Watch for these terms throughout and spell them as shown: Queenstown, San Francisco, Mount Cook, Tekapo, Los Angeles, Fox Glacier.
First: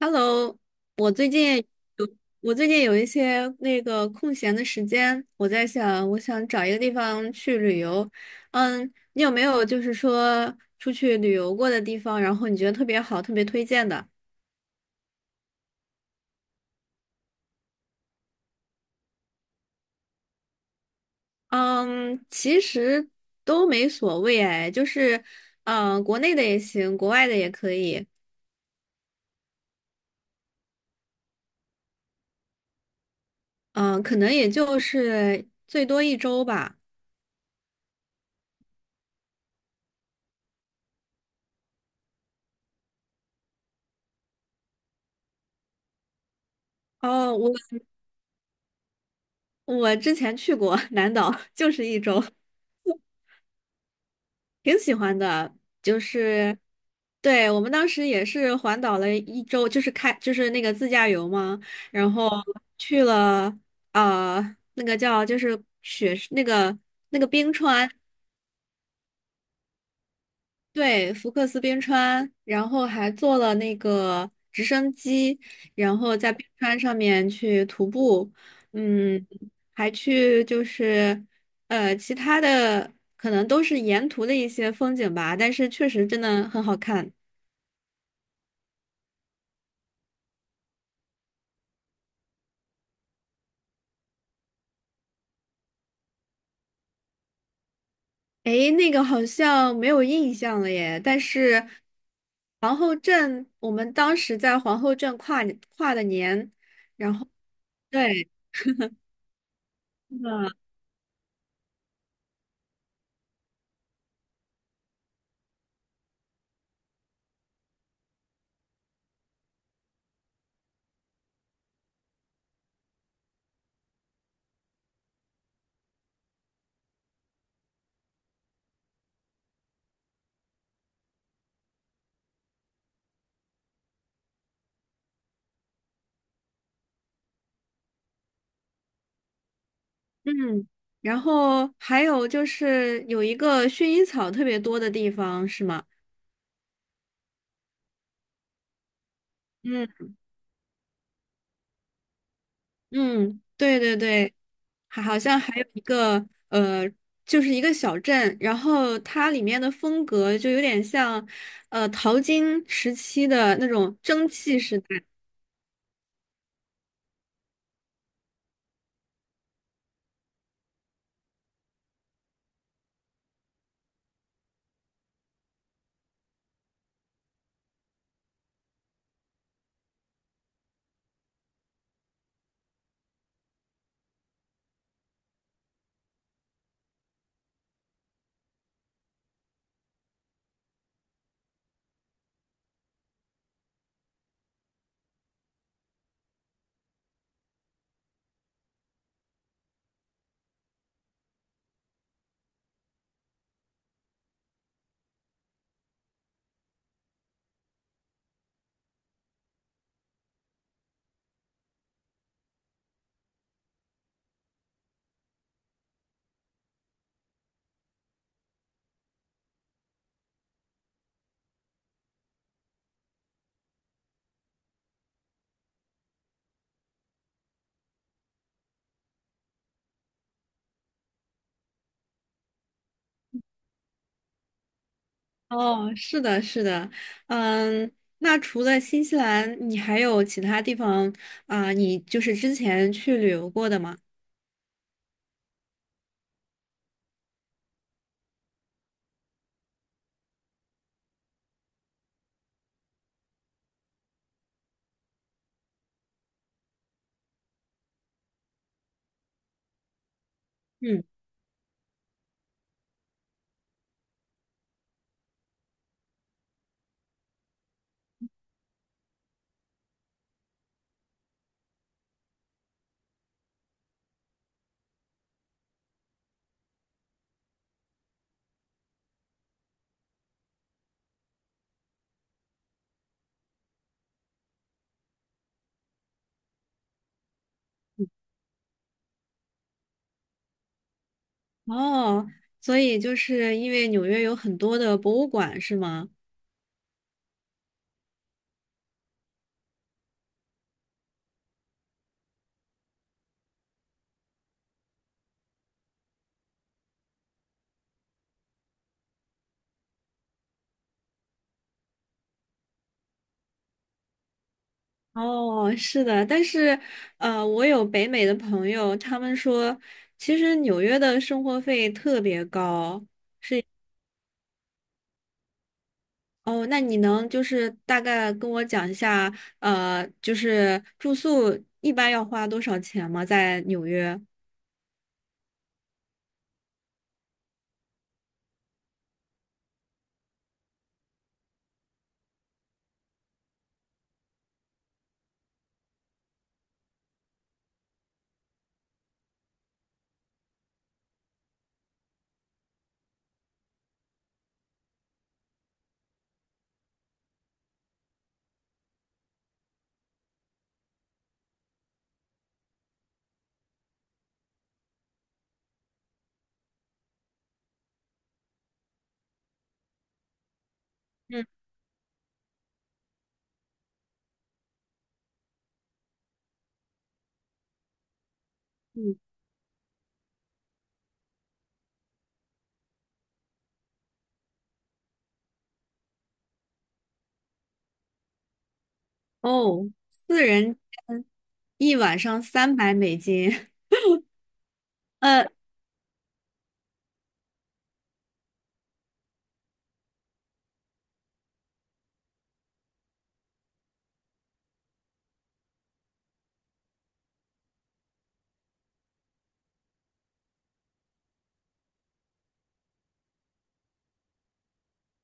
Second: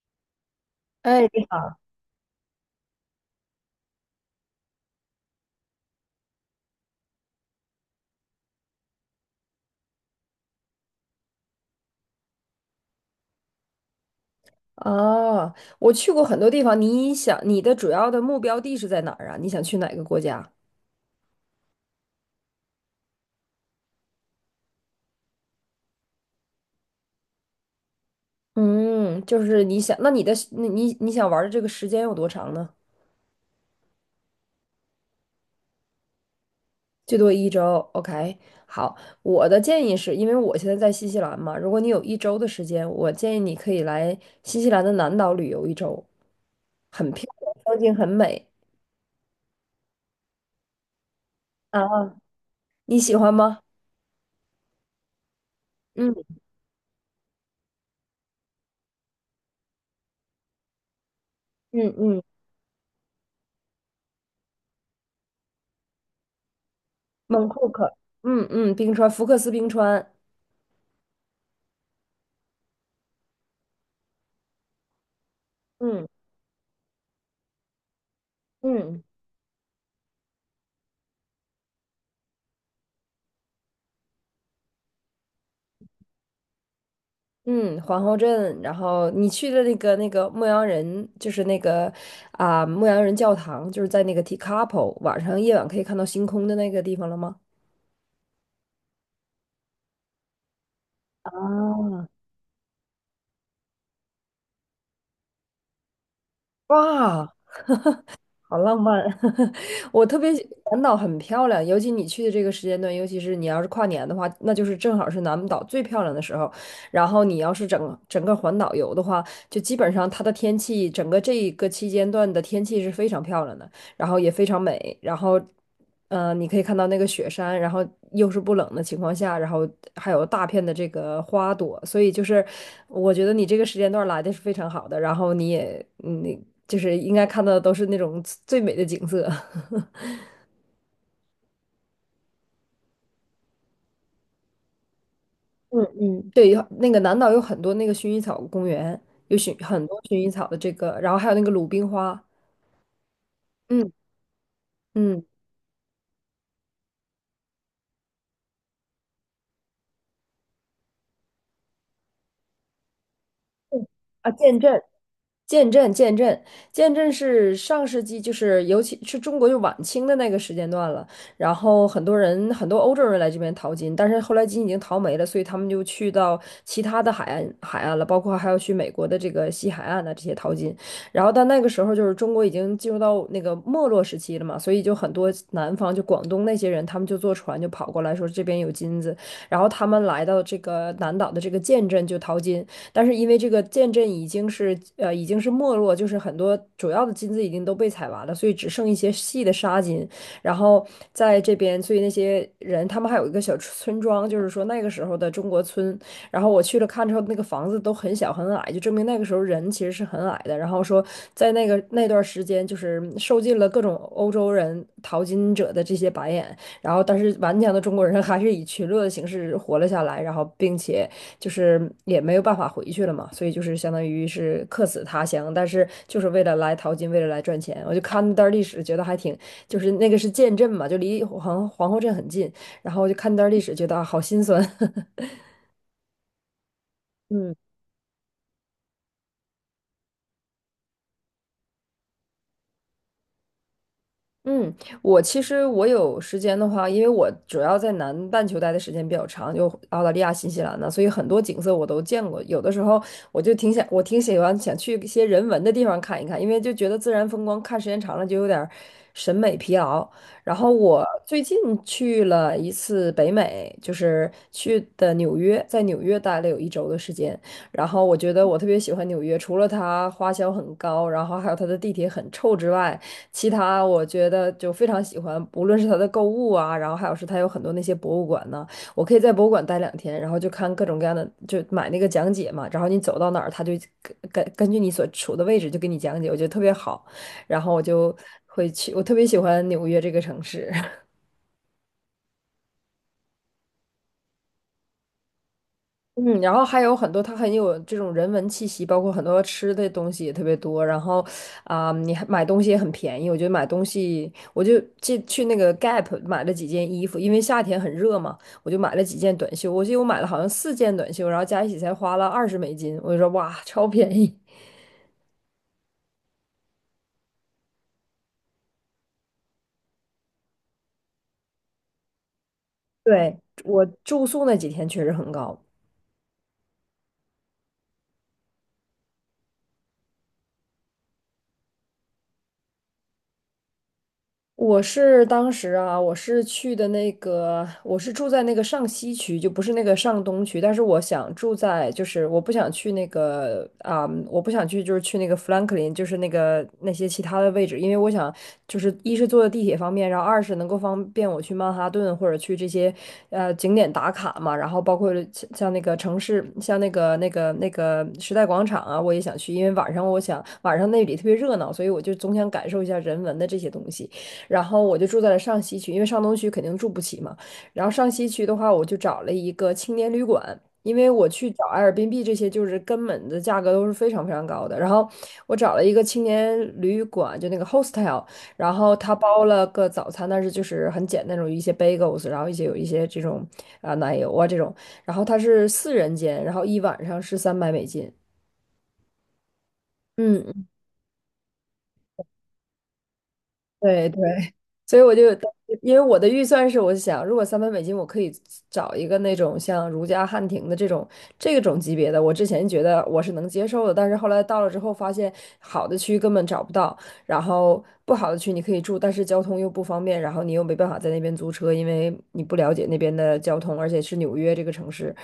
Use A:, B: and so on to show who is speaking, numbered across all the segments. A: Hello，我
B: 哎，
A: 最
B: 你
A: 近
B: 好。
A: 有一些那个空闲的时间，我在想，我想找一个地方去旅游。嗯，你有没有就是说出去旅游过的地方，然后你觉得特别好、特别推荐的？
B: 哦，我去过很多地方。你想，你的主要的目标地是在哪儿啊？你想去哪个国家？
A: 嗯，其实都没所谓哎，就是国内的也行，国外的也可以。
B: 嗯，就是你想，那你的你想玩的这个时间有多长呢？
A: 嗯、可能也就是最多一周吧。
B: 最多一周。OK，好，我的建议是，因为我现在在新西兰嘛，如果你有一周的时间，我建议你可以来新西兰的南岛旅游一周，很漂
A: 哦，我
B: 亮，风景很美
A: 我之前去过 南岛，就是一
B: 啊，
A: 周。
B: 你喜欢吗？
A: 挺喜欢的，就
B: 嗯
A: 是对我们当时也是环岛了一周，就是那个自驾游嘛，
B: 嗯
A: 然
B: 嗯，
A: 后去了那个叫就是雪那个那个
B: 蒙
A: 冰
B: 库
A: 川，
B: 克，嗯嗯，冰川，福克斯冰川，
A: 对，福克斯冰川，然后还坐了那个直升机，然
B: 嗯
A: 后在冰川上面去徒步。
B: 嗯。
A: 嗯，还去就是其他的可能都是沿途的一些风景吧，但是确实真的很好看。
B: 嗯，皇后镇，然后你去的那个牧羊人，就是那个牧羊人教堂，就是在那个 Tekapo 晚上夜晚可以看到星空的那个地方了吗？
A: 诶，那个好像没有印象了耶，但
B: 啊，
A: 是皇后镇，我们当时在皇后镇跨的年，然后
B: 哇，
A: 对。
B: 好浪漫！我特别喜南岛很漂亮，尤其你去的这个时间段，尤其是你要是跨年的话，那就是正好是南岛最漂亮的时候。然后你要是整个环岛游的话，就基本上它的天气，整个这一个期间段的天气是非常漂亮的。然后也非常美，然后，你可以看到那个雪山，然后又是不冷的情况下，然后还有大片的这个花朵，所以就是我觉得你这个时间段来的是非常好的，然后你也你就是应该看到的都是那种最美的景色。
A: 嗯，然后还有就是有一个薰衣草特别多的地方，是吗？
B: 嗯嗯，对，有那个南岛有很多那个薰衣草公园，有薰很多
A: 嗯
B: 薰衣草的这个，然后还有那个鲁冰花，
A: 嗯，对
B: 嗯，
A: 对对，还好
B: 嗯。
A: 像还有一个，就是一个小镇，然后它里面的风格就有点像淘金时期的那种蒸
B: 啊，
A: 汽
B: 见
A: 时
B: 证。
A: 代。
B: 见证，见证，见证是上世纪，就是尤其是中国就晚清的那个时间段了。然后很多人，很多欧洲人来这边淘金，但是后来金已经淘没了，所以他们就去到其他的海岸了，包括还要去美国的这个西海岸的这些淘金。然后到那个时候就是中国已经进入到那个没落时期了嘛，所以就很多南方就广东那些人，他们就坐船就跑过来说这边有金子，然后他们来到这个南岛的这个建镇就淘金。但是因为这个建镇已经是已经是没落，就是很多主要的金子已经都被采完了，所以只剩一些细的沙金。然后在这边，所以那些人他们还有一个小村庄，就是说那个时候的中国村。然后我去了看之后，那个房子都很小很矮，就证明那个时候人其实是很矮的。然后说在那个那段时间，就是受尽了各种欧洲人淘金者的这些白眼，然后但是顽强的中国人还是以群落的形式活了下来，然后并且就是也没有办法回去了嘛，所以就是相当于是客死他乡，但是就是为了来淘金，为了来赚钱。我就看那段历史，觉得还挺，就是那个是建镇嘛，就离皇后镇很近，然后就看那段历史，觉得啊好心酸。
A: 哦，是的，是的，
B: 嗯
A: 嗯，那除了新西兰，你还有其他地方啊，你就是之前去旅游过的吗？
B: 嗯，我其实我有时间的话，因为我主要在南半球待的时间比较长，就澳大利亚、新西兰呢，所以很多景色我都见过。有的时候我就挺想，我挺喜欢想去一些人文的地方看一看，因为就觉得自然风光看时间长了就有点儿审美疲劳。然后
A: 嗯。
B: 我最近去了一次北美，就是去的纽约，在纽约待了有一周的时间。然后我觉得我特别喜欢纽约，除了它花销很高，然后还有它的地铁很臭之外。其他我觉得就非常喜欢，无论是它的购物啊，然后还有是它有很多那些博物馆呢，我可以在博物馆待2天，然后就看各种各样的，就买那个讲解嘛，然后你走到哪儿，它就根据你所处的位置就给你讲解，我觉得特别好，然后我就会去，我特别喜欢纽约这个城市。
A: 哦，所以就是因为纽约有很多的博物馆，是吗？
B: 嗯，然后还有很多，它很有这种人文气息，包括很多吃的东西也特别多。然后，你还买东西也很便宜。我觉得买东西，我就去那个 Gap 买了几件衣服，因为夏天很热嘛，我就买了几件短袖。我记得我买了好像四件短袖，然后加一起才花了20美金。我就说哇，超便宜。
A: 哦，是的，但是，我有北美的朋友，他们说，其实纽约的生活费特别高。
B: 对，我住宿那几天确实很高。
A: 哦，那你能就是大概跟我讲一下，就是住宿一般要花多少钱吗？在纽约？
B: 我是当时啊，我是去的那个，我是住在那个上西区，就不是那个上东区。但是我想住在，就是我不想去那个我不想去，就是去那个富兰克林，就是那个那些其他的位置，因为我想，就是一是坐地铁方便，然后二是能够方便我去曼哈顿或者去这些呃景点打卡嘛。然后包括像那个城市，像那个时代广场啊，我也想去，因为晚上我想晚上那里特别热闹，所以我就总想感受一下人文的这些东西。然后我就住在了上西区，因为上东区肯定住不起嘛。然后上西区的话，我就找了一个青年旅馆，因为我
A: 嗯
B: 去找 a 尔 r 币这些，就是根本的价格都是非常非常高的。然后我找了一个青年旅馆，就那个 hostel，然后他
A: 嗯，
B: 包了个早餐，但是就是很简单那种一些 bagels，然后一些有一些这种奶油啊这种，然后它是四人间，然后一晚上是三百美金。
A: 哦，
B: 嗯
A: 四
B: 嗯
A: 人间一晚上三百美金，
B: 对 对，所以我 就当
A: 呃，
B: 时 因为我的预算是，我想如果三百美金，我可以找一个那种像如家、汉庭的这种这种级别的，我之前觉得我是能接受的，但是后来到了之后发现，好的区根本找不到，然后不好的区你可以住，但是交通又不方便，然后你又没办法在那边租车，因为你不了解那边的交通，而且是纽约这个城市，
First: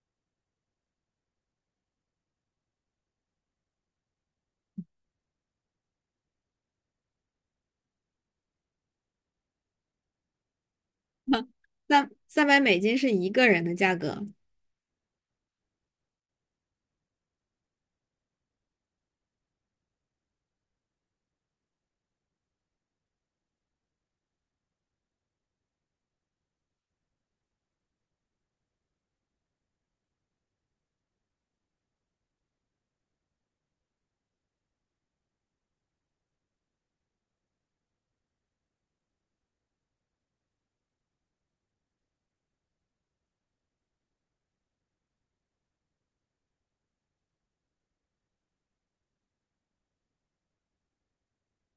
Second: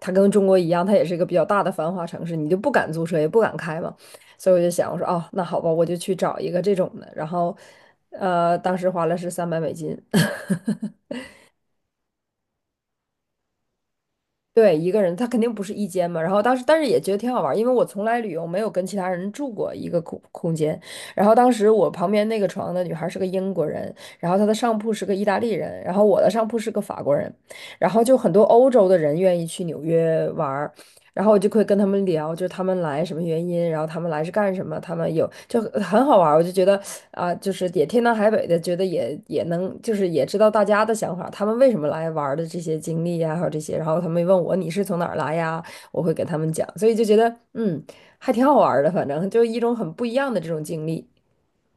B: 它跟中国一样，它也是一个比较大的繁华城市，你就不敢租车，也不敢开嘛。所以我就想，我说哦，那好吧，我就去找一个这种的。然后，呃，当时花了是三百美金，
A: 三百美金是一个人的价格。
B: 对，一个人，他肯定不是一间嘛。然后当时，但是也觉得挺好玩儿因为我从来旅游没有跟其他人住过一个空间。然后当时我旁边那个床的女孩是个英国人，然后她的上铺是个意大利人，然后我的上铺是个法国人，然后就很多欧洲的人愿意去纽约玩。然后我就会跟他们聊，就是他们来什么原因，然后他们来是干什么，他们有就很好玩儿我就觉得啊、就是也天南海北的，觉得也能，就是也知道大家的想法，他们为什么来玩儿的这些经历呀，还有这些，然后他们问我你是从哪儿来呀，我会给他们讲，所以就觉得,还挺好玩儿的，反正就一种很不一样的这种经历。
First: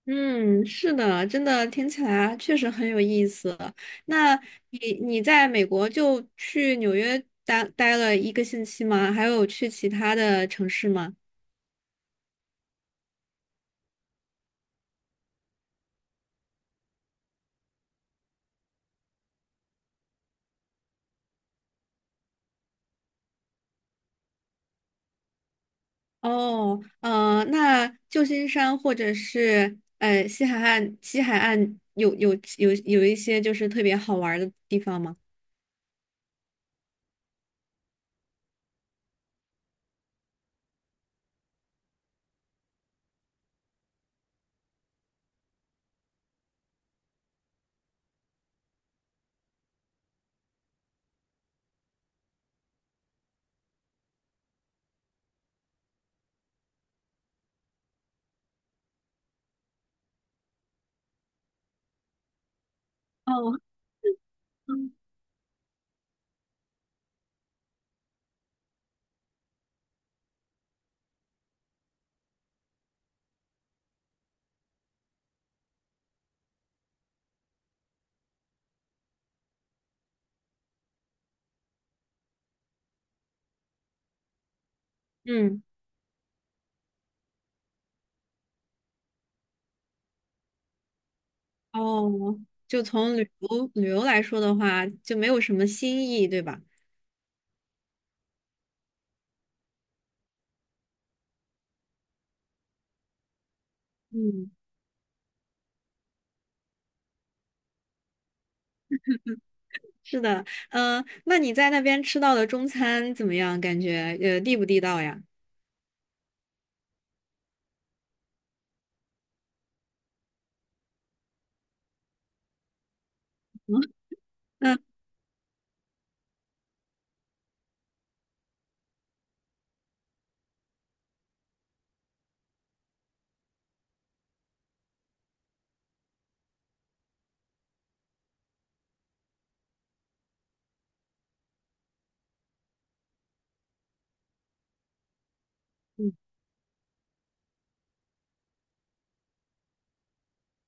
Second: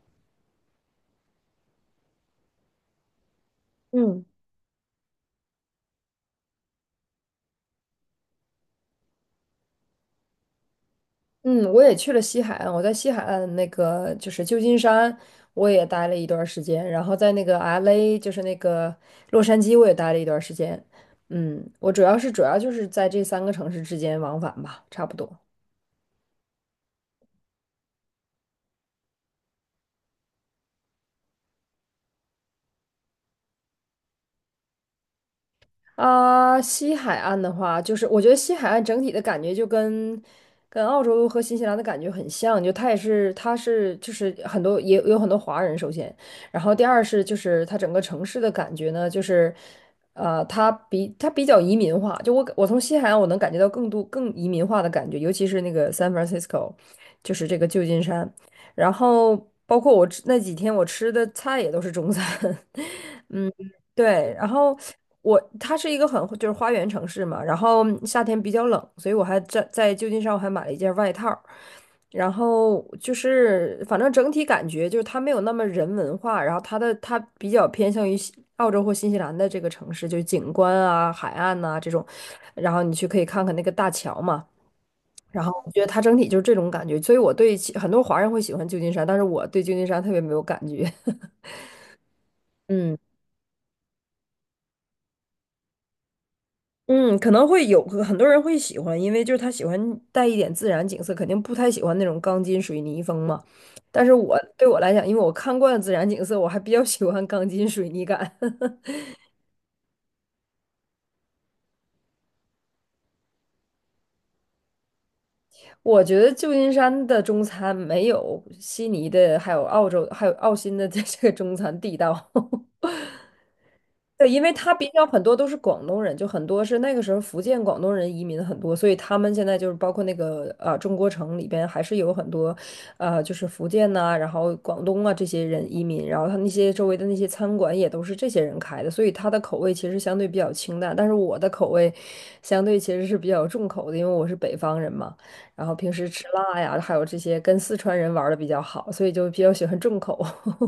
A: 嗯，是的，真的听起来确实很有意思。
B: 嗯。
A: 那你在美国就去纽约待了1个星期吗？还有去其他的城市吗？
B: 嗯，我也去了西海岸，我在西海岸那个就是旧金山，我也待了一段儿时间，然后在那个 LA，就是那个洛杉矶，我也待了一段儿时间。嗯，我主要就是在这三个城市之间往返吧，差不多。
A: 哦，那旧金山或者是西海岸，西海岸有有有一些就是特别好玩儿的地方吗？
B: 啊，西海岸的话，就是我觉得西海岸整体的感觉就跟澳洲和新西兰的感觉很像，就它也是，它是就是很多也有很多华人，首先，然后第二是就是它整个城市的感觉呢，就是它比较移民化，就我从西海岸我能感觉到更移民化的感觉，尤其是那个 San Francisco，就是这个旧金山，然后包括那几天我吃的菜也都是中餐，嗯。
A: 哦，
B: 对，然后
A: 嗯，
B: 它是一个就是花园城市嘛，然后夏天比较冷，所以在旧金山我还买了一件外套儿，然后就是反正整体感觉就是它没有那么人文化，然后它比较偏向于西澳洲或新西兰的这个城市，就是景观啊、海岸呐、这种，然后你去可以看看那个大桥嘛。然后
A: 嗯
B: 我觉得它整体就是这种感觉，所以其很多华人会喜欢旧金山，但是我对旧金山特别没有感觉。
A: 哦，就
B: 嗯。
A: 从旅游来说的话，就没有什么新意，对吧？
B: 嗯，可能会有很多人会喜欢，因为就是他喜欢带一点自然景色，肯定不太喜欢那种钢筋水泥风嘛。但是
A: 嗯。
B: 我来讲，因为我看惯了自然景色，我还比较喜欢钢筋水泥感。
A: 是的，嗯、那你在那边吃到的中餐怎么样？感觉地不地道呀？
B: 我觉得旧金山的中餐没有悉尼的，还有澳洲，还有澳新的这个中餐地道。
A: 嗯
B: 对，因为他
A: 嗯
B: 很多都是广东人，就很多是那个时候福建广东人移民很多，所以他们现在就是包括那个中国城里边还是有很多，就是福建呐、然后广东啊这些人移民，然后他那些周围的那些餐馆也都是这些人开的，所以他的口味其实相对比较清淡，但是我的口味相对其实是比较重口的，因为我是北方人嘛，然后平时吃辣呀，还有这些跟四川人玩的比较好，所以就比较喜欢重口。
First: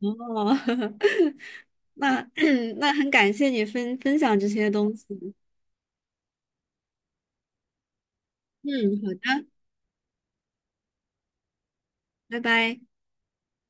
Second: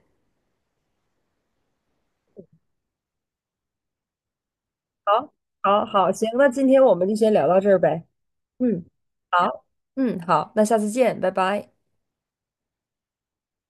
A: 哦，那 那很感谢你分享这些东
B: 好，
A: 西。
B: 好，好，行，那今天我们就先聊到这儿呗。
A: 嗯，
B: 嗯，
A: 好的，
B: 好，嗯，好，那下次见，拜拜。
A: 拜拜。